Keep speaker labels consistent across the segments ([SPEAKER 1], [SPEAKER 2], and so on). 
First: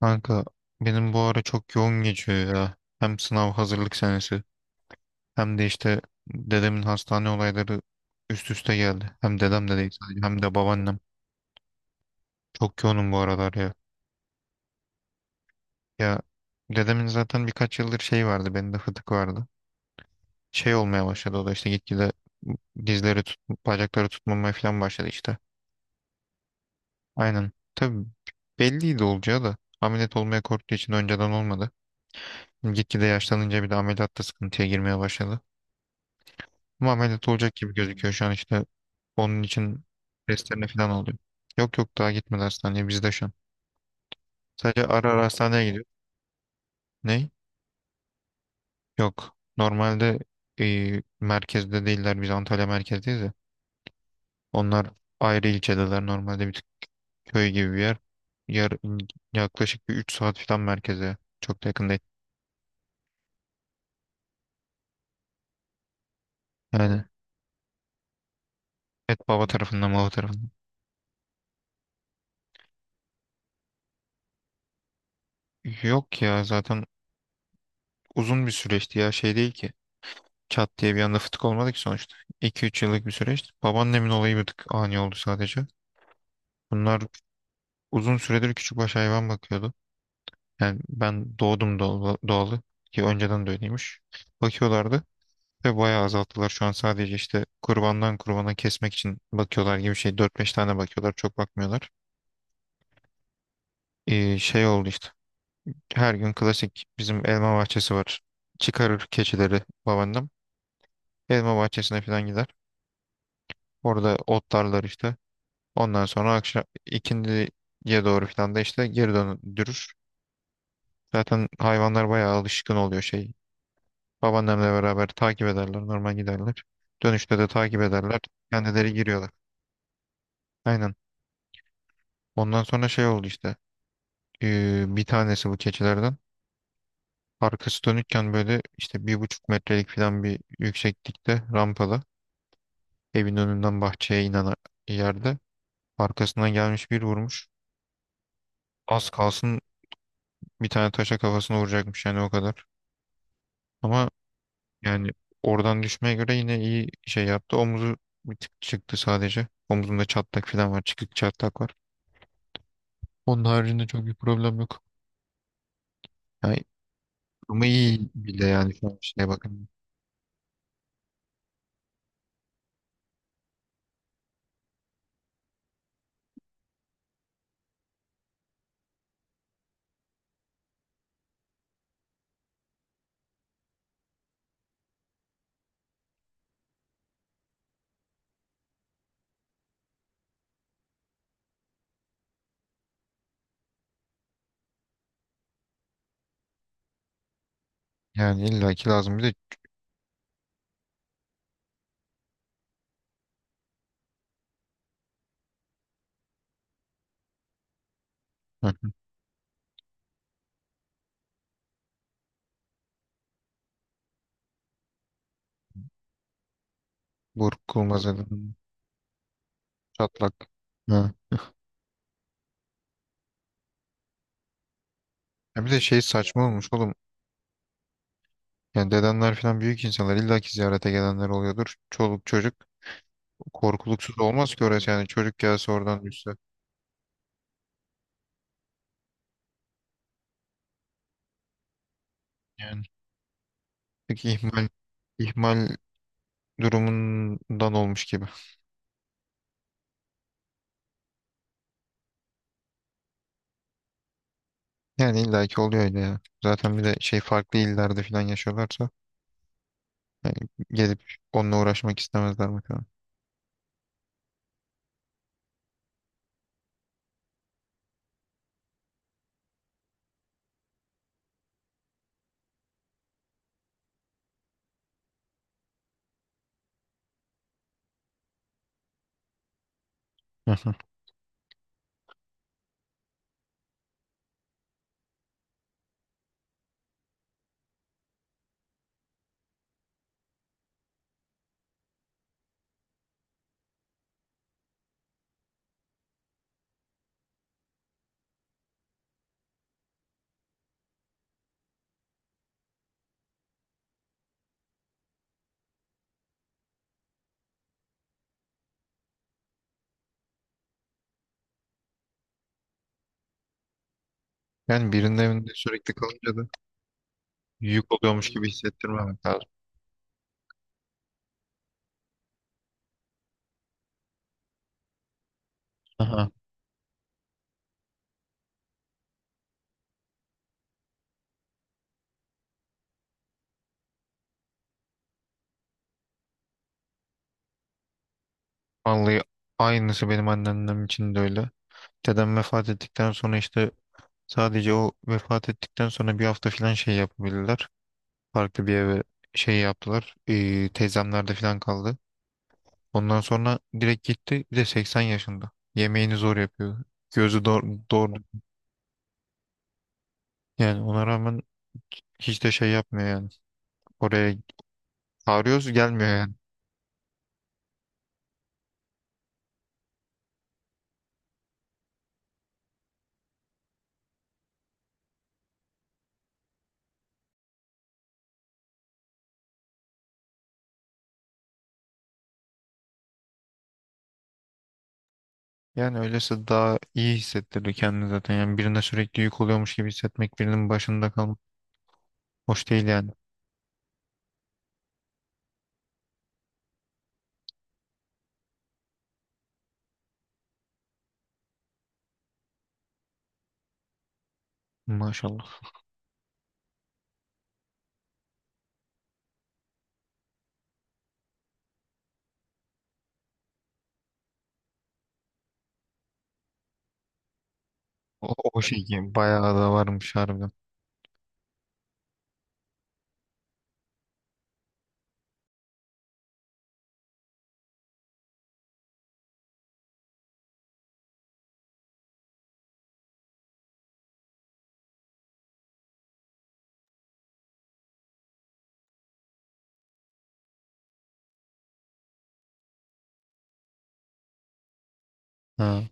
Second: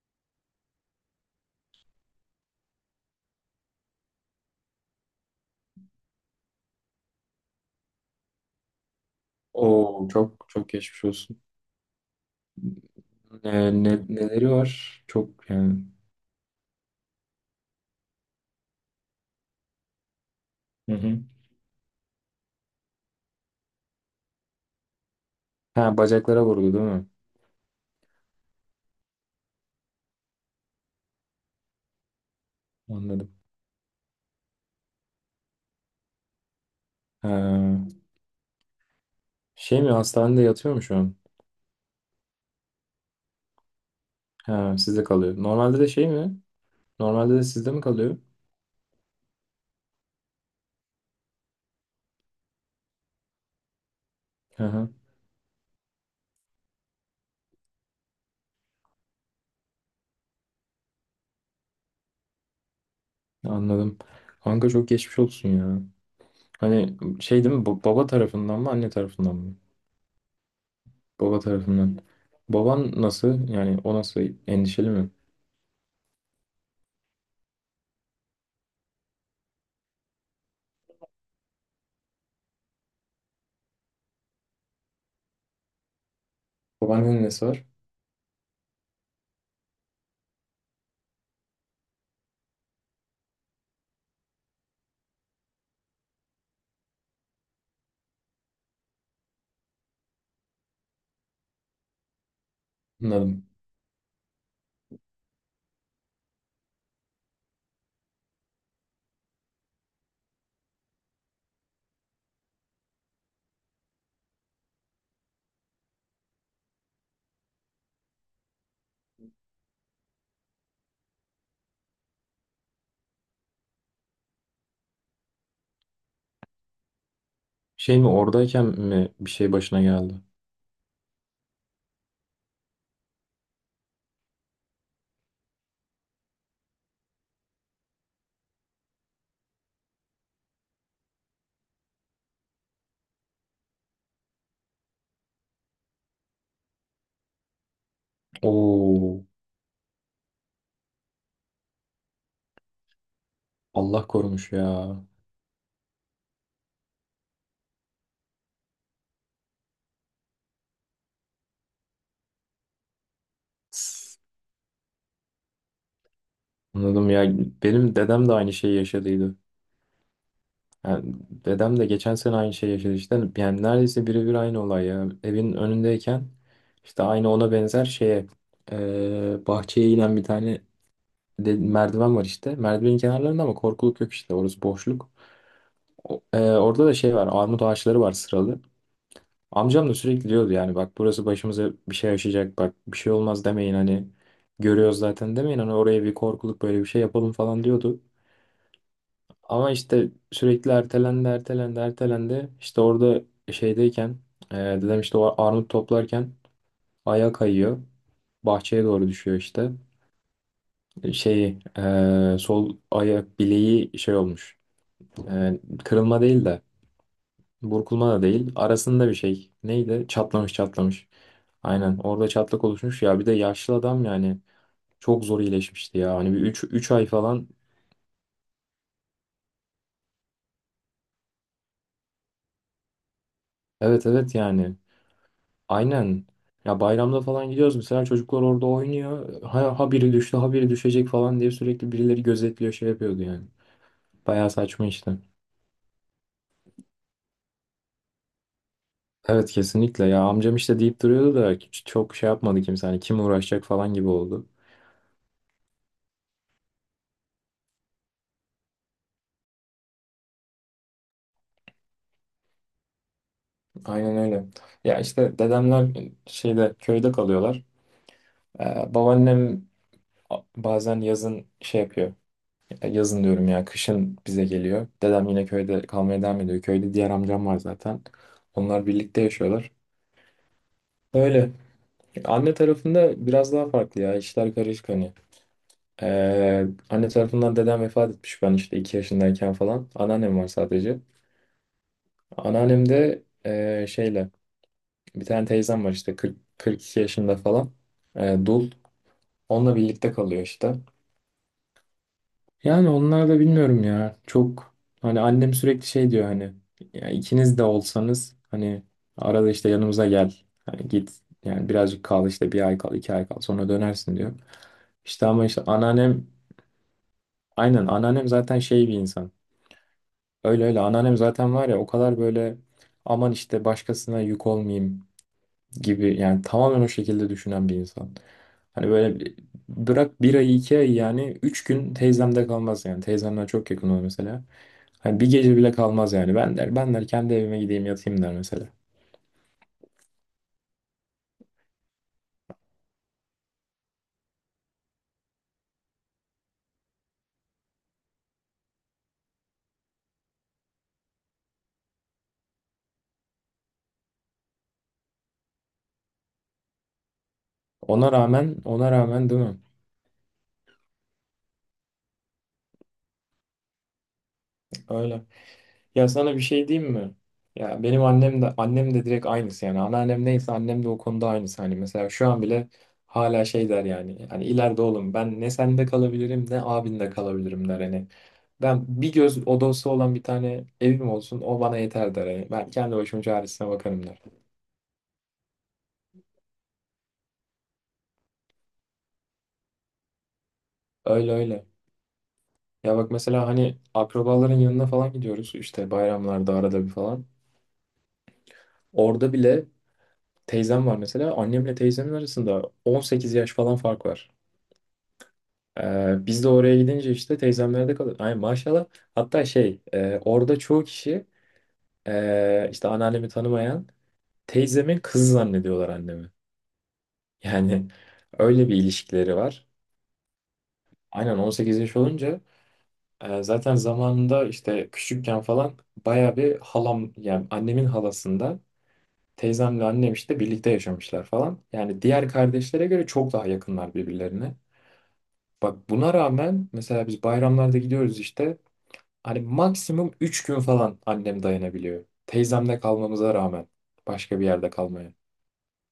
[SPEAKER 1] Kanka benim bu ara çok yoğun geçiyor ya. Hem sınav hazırlık senesi hem de işte dedemin hastane olayları üst üste geldi. Hem dedem de değil
[SPEAKER 2] Oo,
[SPEAKER 1] sadece, hem
[SPEAKER 2] çok
[SPEAKER 1] de
[SPEAKER 2] çok
[SPEAKER 1] babaannem.
[SPEAKER 2] geçmiş olsun.
[SPEAKER 1] Çok yoğunum bu aralar ya.
[SPEAKER 2] Neleri var? Çok yani.
[SPEAKER 1] Ya, dedemin zaten birkaç yıldır şey vardı, bende fıtık vardı. Şey
[SPEAKER 2] Hı
[SPEAKER 1] olmaya
[SPEAKER 2] hı.
[SPEAKER 1] başladı, o da işte gitgide dizleri tut, bacakları tutmamaya falan başladı işte.
[SPEAKER 2] Ha, bacaklara vurdu değil mi?
[SPEAKER 1] Aynen. Tabii belliydi olacağı da, ameliyat olmaya korktuğu için önceden olmadı. Gitgide
[SPEAKER 2] Anladım.
[SPEAKER 1] yaşlanınca bir de ameliyatta sıkıntıya girmeye başladı. Ama ameliyat
[SPEAKER 2] Ha,
[SPEAKER 1] olacak gibi gözüküyor şu an işte. Onun için
[SPEAKER 2] şey mi hastanede
[SPEAKER 1] testlerine
[SPEAKER 2] yatıyor mu
[SPEAKER 1] falan
[SPEAKER 2] şu an?
[SPEAKER 1] oluyor. Yok yok, daha gitmedi hastaneye, bizde şu an.
[SPEAKER 2] Ha,
[SPEAKER 1] Sadece
[SPEAKER 2] sizde
[SPEAKER 1] ara ara
[SPEAKER 2] kalıyor.
[SPEAKER 1] hastaneye
[SPEAKER 2] Normalde
[SPEAKER 1] gidiyor.
[SPEAKER 2] de şey mi?
[SPEAKER 1] Ne?
[SPEAKER 2] Normalde de sizde mi kalıyor?
[SPEAKER 1] Yok. Normalde merkezde değiller. Biz Antalya merkezdeyiz ya.
[SPEAKER 2] Hı
[SPEAKER 1] Onlar
[SPEAKER 2] hı.
[SPEAKER 1] ayrı ilçedeler. Normalde bir tık köy gibi bir yer. Yar, yaklaşık bir 3 saat falan merkeze. Çok da yakın değil.
[SPEAKER 2] Anladım. Kanka, çok geçmiş olsun ya. Hani
[SPEAKER 1] Yani
[SPEAKER 2] şey değil mi? Baba tarafından mı, anne tarafından
[SPEAKER 1] baba
[SPEAKER 2] mı?
[SPEAKER 1] tarafından, baba tarafından.
[SPEAKER 2] Baba tarafından. Baban nasıl? Yani o nasıl? Endişeli mi?
[SPEAKER 1] Yok ya, zaten uzun bir süreçti ya, şey değil ki. Çat diye bir anda fıtık olmadı ki sonuçta. 2 üç yıllık bir süreç. Babaannemin olayı bir tık ani oldu sadece. Bunlar
[SPEAKER 2] Babaannenin nesi var?
[SPEAKER 1] uzun süredir küçükbaş hayvan bakıyordu. Yani ben doğdum doğalı ki önceden de öyleymiş. Bakıyorlardı ve bayağı azalttılar. Şu an sadece işte kurbandan kurbana kesmek için bakıyorlar gibi şey. Dört beş tane bakıyorlar, çok bakmıyorlar.
[SPEAKER 2] Anladım.
[SPEAKER 1] Şey oldu işte. Her gün klasik, bizim elma bahçesi var. Çıkarır keçileri babaannem. Elma bahçesine falan gider. Orada otlarlar işte. Ondan sonra akşam ikindiye doğru falan da işte geri döndürür. Zaten hayvanlar bayağı alışkın oluyor şey. Babaannemle beraber takip ederler, normal giderler. Dönüşte de takip
[SPEAKER 2] Şey mi,
[SPEAKER 1] ederler.
[SPEAKER 2] oradayken
[SPEAKER 1] Kendileri
[SPEAKER 2] mi
[SPEAKER 1] giriyorlar.
[SPEAKER 2] bir şey başına geldi?
[SPEAKER 1] Aynen. Ondan sonra şey oldu işte. Bir tanesi bu keçilerden. Arkası dönükken böyle işte bir buçuk metrelik falan bir yükseklikte rampada, evin önünden bahçeye inen yerde, arkasından gelmiş bir vurmuş. Az
[SPEAKER 2] Oo,
[SPEAKER 1] kalsın bir tane taşa kafasına vuracakmış yani, o kadar.
[SPEAKER 2] Allah
[SPEAKER 1] Ama
[SPEAKER 2] korumuş ya.
[SPEAKER 1] yani oradan düşmeye göre yine iyi şey yaptı. Omuzu bir tık çıktı sadece. Omuzunda çatlak falan var. Çıkık çatlak var. Onun haricinde çok bir
[SPEAKER 2] S-
[SPEAKER 1] problem yok. Yani
[SPEAKER 2] Anladım ya.
[SPEAKER 1] ama
[SPEAKER 2] Benim
[SPEAKER 1] iyi
[SPEAKER 2] dedem de
[SPEAKER 1] bile
[SPEAKER 2] aynı
[SPEAKER 1] yani
[SPEAKER 2] şeyi
[SPEAKER 1] şu an, şeye
[SPEAKER 2] yaşadıydı.
[SPEAKER 1] bakın.
[SPEAKER 2] Yani dedem de geçen sene aynı şeyi yaşadı işte. Yani neredeyse birebir aynı olay ya. Evin önündeyken işte aynı ona benzer şeye, bahçeye inen bir tane merdiven var işte. Merdivenin kenarlarında ama korkuluk yok işte. Orası boşluk. Orada da şey var. Armut ağaçları var sıralı. Amcam da sürekli diyordu yani, bak burası başımıza bir şey yaşayacak, bak bir şey olmaz demeyin hani, görüyoruz zaten, demeyin hani, oraya bir korkuluk böyle bir şey yapalım falan diyordu.
[SPEAKER 1] Yani illaki lazım bir de.
[SPEAKER 2] Ama işte sürekli ertelendi, ertelendi, ertelendi. İşte orada şeydeyken, dedem işte o armut toplarken ayağı kayıyor,
[SPEAKER 1] Hı
[SPEAKER 2] bahçeye
[SPEAKER 1] hı.
[SPEAKER 2] doğru düşüyor işte. Sol ayak bileği şey olmuş. Kırılma değil de.
[SPEAKER 1] Burkulmaz
[SPEAKER 2] Burkulma da değil.
[SPEAKER 1] dedim.
[SPEAKER 2] Arasında bir şey. Neydi?
[SPEAKER 1] Çatlak.
[SPEAKER 2] Çatlamış.
[SPEAKER 1] Ha.
[SPEAKER 2] Aynen. Orada çatlak oluşmuş ya. Bir de yaşlı adam yani. Çok zor
[SPEAKER 1] Ya bir de
[SPEAKER 2] iyileşmişti
[SPEAKER 1] şey
[SPEAKER 2] ya. Hani bir
[SPEAKER 1] saçma
[SPEAKER 2] 3
[SPEAKER 1] olmuş
[SPEAKER 2] 3
[SPEAKER 1] oğlum.
[SPEAKER 2] ay falan.
[SPEAKER 1] Yani dedenler falan büyük insanlar, illaki ziyarete gelenler oluyordur. Çoluk çocuk,
[SPEAKER 2] Evet,
[SPEAKER 1] korkuluksuz
[SPEAKER 2] evet
[SPEAKER 1] olmaz ki
[SPEAKER 2] yani.
[SPEAKER 1] orası yani, çocuk gelse oradan
[SPEAKER 2] Aynen.
[SPEAKER 1] düşse.
[SPEAKER 2] Ya bayramda falan gidiyoruz. Mesela çocuklar orada oynuyor. Ha, ha biri düştü, ha biri düşecek falan diye sürekli birileri gözetliyor,
[SPEAKER 1] Yani
[SPEAKER 2] şey yapıyordu yani.
[SPEAKER 1] peki,
[SPEAKER 2] Bayağı
[SPEAKER 1] ihmal
[SPEAKER 2] saçma işte.
[SPEAKER 1] ihmal durumundan olmuş gibi.
[SPEAKER 2] Evet, kesinlikle ya. Amcam işte deyip duruyordu da hiç çok şey yapmadı kimse. Hani kim uğraşacak falan gibi oldu.
[SPEAKER 1] Yani illaki oluyor öyle ya. Zaten bir de şey, farklı illerde falan yaşıyorlarsa yani, gelip onunla uğraşmak istemezler bakalım.
[SPEAKER 2] Aynen öyle. Ya işte dedemler şeyde, köyde kalıyorlar. Babaannem bazen yazın şey yapıyor. Yazın diyorum ya, kışın bize geliyor. Dedem yine köyde kalmaya devam ediyor. Köyde diğer amcam var zaten. Onlar birlikte yaşıyorlar.
[SPEAKER 1] Hı hı.
[SPEAKER 2] Öyle. Anne tarafında biraz daha farklı ya. İşler karışık hani. Anne tarafından dedem vefat etmiş ben işte 2 yaşındayken falan. Anneannem var sadece. Anneannem de şeyle bir tane teyzem var işte, 40, 42 yaşında falan. E, dul. Onunla birlikte kalıyor işte. Yani onlar da bilmiyorum ya. Çok, hani annem sürekli şey diyor hani, ya ikiniz de olsanız hani arada işte yanımıza gel. Hani git yani, birazcık kal işte, bir ay kal, iki ay kal, sonra dönersin diyor.
[SPEAKER 1] Yani birinin
[SPEAKER 2] İşte ama
[SPEAKER 1] evinde
[SPEAKER 2] işte
[SPEAKER 1] sürekli
[SPEAKER 2] anneannem,
[SPEAKER 1] kalınca da
[SPEAKER 2] aynen
[SPEAKER 1] yük oluyormuş
[SPEAKER 2] anneannem
[SPEAKER 1] gibi
[SPEAKER 2] zaten şey bir
[SPEAKER 1] hissettirmemek
[SPEAKER 2] insan.
[SPEAKER 1] lazım.
[SPEAKER 2] Öyle öyle, anneannem zaten var ya o kadar böyle, aman işte başkasına yük olmayayım gibi
[SPEAKER 1] Aha.
[SPEAKER 2] yani, tamamen o şekilde düşünen bir insan. Hani böyle bırak bir ay iki ay, yani üç gün teyzemde kalmaz yani. Teyzemden çok yakın olur mesela. Hani bir gece bile kalmaz yani. Ben der, ben der kendi evime gideyim yatayım der mesela.
[SPEAKER 1] Vallahi aynısı benim anneannem için de öyle. Dedem vefat ettikten sonra işte, sadece o vefat ettikten sonra bir hafta falan şey yapabildiler. Farklı bir eve şey yaptılar. Teyzemlerde falan kaldı. Ondan sonra direkt gitti. Bir de 80 yaşında. Yemeğini zor yapıyor. Gözü doğru,
[SPEAKER 2] Ona rağmen, ona rağmen değil mi?
[SPEAKER 1] yani ona rağmen hiç de şey yapmıyor yani. Oraya
[SPEAKER 2] Öyle.
[SPEAKER 1] çağırıyoruz,
[SPEAKER 2] Ya
[SPEAKER 1] gelmiyor yani.
[SPEAKER 2] sana bir şey diyeyim mi? Ya benim annem de, annem de direkt aynısı yani. Anneannem neyse, annem de o konuda aynısı. Hani mesela şu an bile hala şey der yani. Hani ileride oğlum ben ne sende kalabilirim, ne abinde kalabilirim der. Hani ben bir göz odası olan bir tane evim olsun, o bana yeter der. Yani ben kendi başımın çaresine bakarım der.
[SPEAKER 1] Yani öylesi daha iyi hissettirir kendini zaten. Yani birine sürekli yük oluyormuş gibi hissetmek, birinin başında
[SPEAKER 2] Öyle
[SPEAKER 1] kalmak
[SPEAKER 2] öyle.
[SPEAKER 1] hoş değil
[SPEAKER 2] Ya
[SPEAKER 1] yani.
[SPEAKER 2] bak mesela, hani akrabaların yanına falan gidiyoruz işte, bayramlarda arada bir falan. Orada bile teyzem var mesela, annemle teyzemin arasında 18 yaş falan fark var.
[SPEAKER 1] Maşallah.
[SPEAKER 2] Biz de oraya gidince işte teyzemlerde kalıyoruz. Ay maşallah, hatta şey, orada çoğu kişi, işte anneannemi tanımayan teyzemin kızı zannediyorlar annemi. Yani
[SPEAKER 1] O
[SPEAKER 2] öyle bir
[SPEAKER 1] şey ki
[SPEAKER 2] ilişkileri
[SPEAKER 1] bayağı
[SPEAKER 2] var.
[SPEAKER 1] da varmış harbiden.
[SPEAKER 2] Aynen, 18 yaş olunca, zaten zamanında işte küçükken falan, baya bir halam, yani annemin halasında teyzemle annem işte birlikte yaşamışlar falan. Yani diğer kardeşlere göre çok daha yakınlar birbirlerine. Bak buna rağmen mesela biz bayramlarda gidiyoruz işte, hani maksimum 3 gün falan annem dayanabiliyor. Teyzemle kalmamıza rağmen, başka bir yerde kalmaya.
[SPEAKER 1] Ha.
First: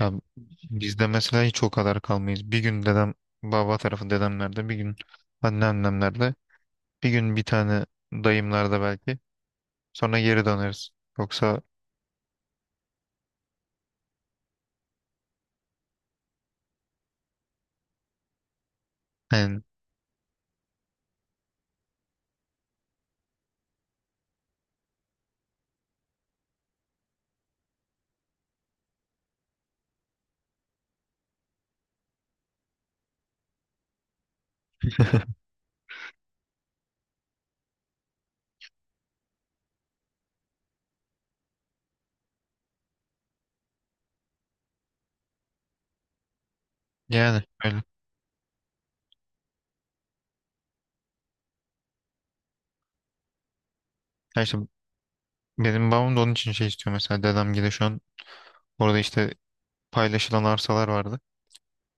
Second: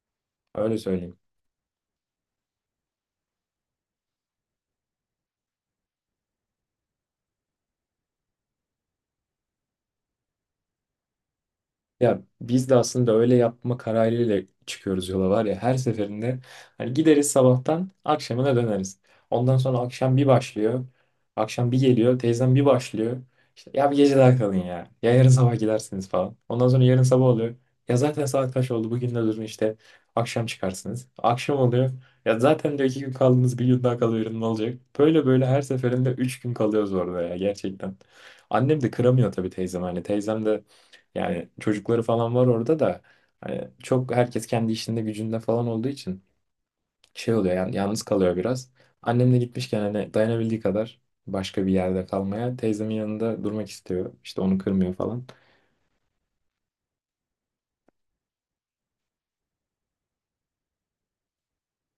[SPEAKER 1] Ya
[SPEAKER 2] Öyle
[SPEAKER 1] bizde
[SPEAKER 2] söyleyeyim.
[SPEAKER 1] mesela hiç o kadar kalmayız. Bir gün dedem, baba tarafı dedemlerde bir gün, anneannemlerde bir gün, bir tane dayımlarda belki, sonra geri döneriz. Yoksa
[SPEAKER 2] Ya biz de aslında öyle yapma kararıyla çıkıyoruz yola var ya, her seferinde hani gideriz sabahtan akşamına döneriz. Ondan
[SPEAKER 1] yani,
[SPEAKER 2] sonra akşam bir başlıyor. Akşam bir geliyor. Teyzem bir başlıyor. İşte, ya bir gece daha kalın ya. Ya yarın sabah gidersiniz falan. Ondan sonra yarın sabah oluyor. Ya zaten saat kaç oldu bugün, de durun işte akşam çıkarsınız. Akşam oluyor. Ya zaten diyor iki gün kaldınız, bir gün daha kalıverin ne olacak. Böyle böyle her seferinde üç gün kalıyoruz orada ya, gerçekten. Annem de kıramıyor tabii teyzem, hani teyzem de yani çocukları falan var orada da, hani çok herkes kendi işinde gücünde falan olduğu için şey
[SPEAKER 1] yani
[SPEAKER 2] oluyor yani,
[SPEAKER 1] öyle.
[SPEAKER 2] yalnız kalıyor biraz. Annem de gitmişken hani dayanabildiği kadar başka bir yerde kalmaya, teyzemin yanında durmak istiyor. İşte
[SPEAKER 1] Ya işte
[SPEAKER 2] onu kırmıyor falan.
[SPEAKER 1] benim babam da onun için şey istiyor mesela, dedem gibi şu an orada işte paylaşılan arsalar vardı.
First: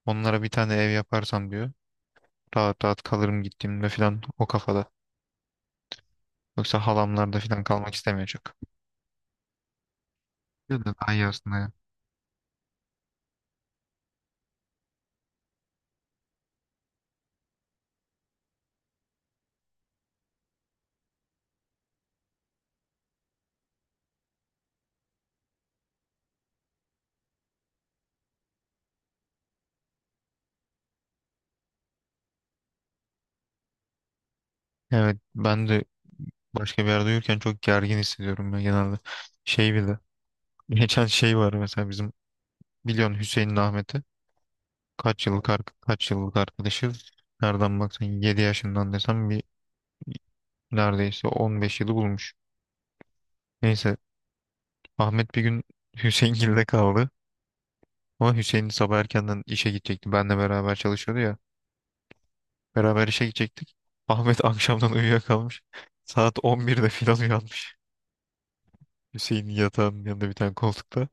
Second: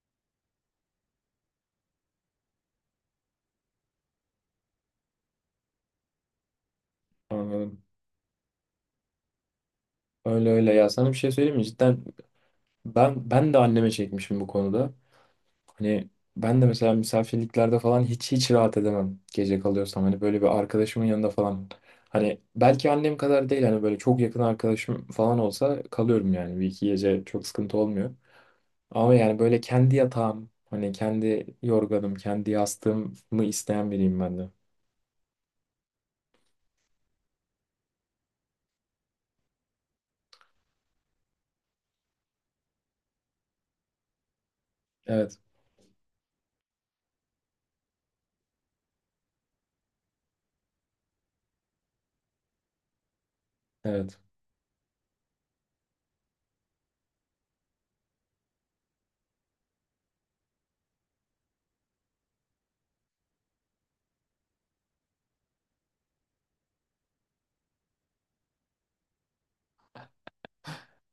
[SPEAKER 1] Onlara bir tane ev yaparsam diyor. Rahat rahat kalırım gittiğimde falan, o kafada. Yoksa halamlarda falan
[SPEAKER 2] Anladım.
[SPEAKER 1] kalmak istemiyor çok.
[SPEAKER 2] Öyle öyle
[SPEAKER 1] Ya da
[SPEAKER 2] ya. Sana
[SPEAKER 1] daha
[SPEAKER 2] bir
[SPEAKER 1] iyi
[SPEAKER 2] şey
[SPEAKER 1] aslında
[SPEAKER 2] söyleyeyim mi?
[SPEAKER 1] ya.
[SPEAKER 2] Cidden ben de anneme çekmişim bu konuda. Hani ben de mesela misafirliklerde falan hiç hiç rahat edemem gece kalıyorsam. Hani böyle bir arkadaşımın yanında falan. Hani belki annem kadar değil, hani böyle çok yakın arkadaşım falan olsa kalıyorum yani. Bir iki gece çok sıkıntı olmuyor. Ama yani böyle kendi yatağım, hani kendi yorganım, kendi yastığımı isteyen biriyim ben de.
[SPEAKER 1] Evet, ben de başka bir yerde uyurken çok gergin hissediyorum ben genelde. Şey bile. Geçen şey var mesela, bizim biliyorsun Hüseyin'le Ahmet'i. Kaç
[SPEAKER 2] Evet,
[SPEAKER 1] yıllık, kaç yıllık arkadaşız. Nereden baksan 7 yaşından desem bir, neredeyse 15 yılı bulmuş. Neyse,
[SPEAKER 2] evet.
[SPEAKER 1] Ahmet bir gün Hüseyingil'de kaldı. Ama Hüseyin sabah erkenden işe gidecekti. Benle beraber çalışıyordu ya. Beraber işe gidecektik. Ahmet akşamdan uyuyakalmış. Saat 11'de filan uyanmış. Hüseyin'in yatağının yanında bir tane koltukta.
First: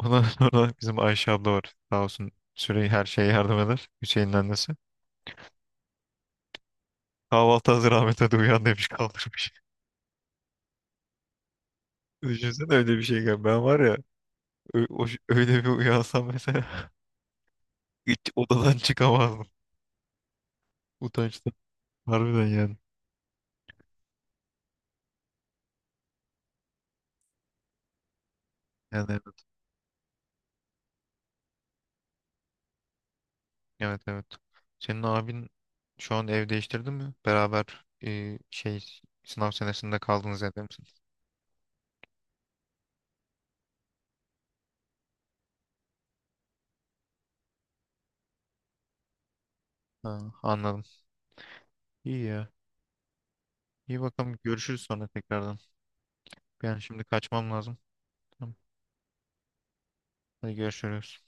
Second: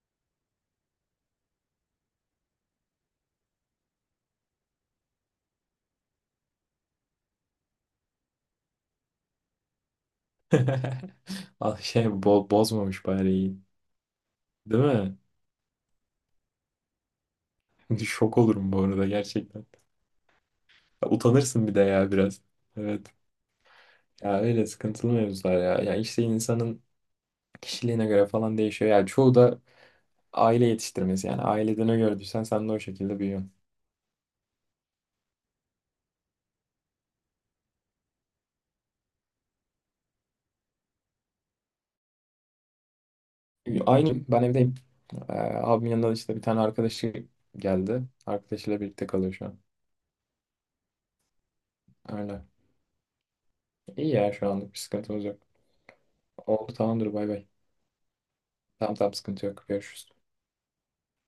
[SPEAKER 1] Ondan sonra bizim Ayşe abla var. Sağ olsun süreyi her şeye yardım eder. Hüseyin'in annesi. Kahvaltı hazır, Ahmet hadi uyan, demiş, kaldırmış.
[SPEAKER 2] Al şey,
[SPEAKER 1] Düşünsene öyle bir
[SPEAKER 2] bozmamış
[SPEAKER 1] şey.
[SPEAKER 2] bari,
[SPEAKER 1] Gel.
[SPEAKER 2] iyi.
[SPEAKER 1] Ben var ya,
[SPEAKER 2] Değil mi?
[SPEAKER 1] öyle bir uyansam mesela hiç
[SPEAKER 2] Şok olurum
[SPEAKER 1] odadan
[SPEAKER 2] bu arada,
[SPEAKER 1] çıkamazdım.
[SPEAKER 2] gerçekten.
[SPEAKER 1] Utançtan.
[SPEAKER 2] Utanırsın bir de ya biraz.
[SPEAKER 1] Harbiden yani.
[SPEAKER 2] Evet. Ya öyle sıkıntılı mevzular ya. Ya işte insanın kişiliğine göre falan değişiyor. Ya
[SPEAKER 1] Yani
[SPEAKER 2] çoğu da aile yetiştirmesi, yani ailede ne gördüysen sen de o şekilde büyüyorsun.
[SPEAKER 1] evet, evet. Senin abin şu an ev değiştirdi mi? Beraber şey, sınav senesinde kaldınız, evde misin?
[SPEAKER 2] Aynı, ben evdeyim. Abimin yanında işte bir tane arkadaşı geldi. Arkadaşıyla birlikte kalıyor şu an.
[SPEAKER 1] Ha, anladım. İyi
[SPEAKER 2] Öyle.
[SPEAKER 1] ya. İyi
[SPEAKER 2] İyi ya,
[SPEAKER 1] bakalım,
[SPEAKER 2] şu anlık bir
[SPEAKER 1] görüşürüz sonra
[SPEAKER 2] sıkıntımız yok.
[SPEAKER 1] tekrardan.
[SPEAKER 2] Oldu,
[SPEAKER 1] Ben şimdi
[SPEAKER 2] tamamdır, bay bay.
[SPEAKER 1] kaçmam lazım. Tamam.
[SPEAKER 2] Tamam tamam, sıkıntı yok. Görüşürüz.
[SPEAKER 1] Hadi görüşürüz.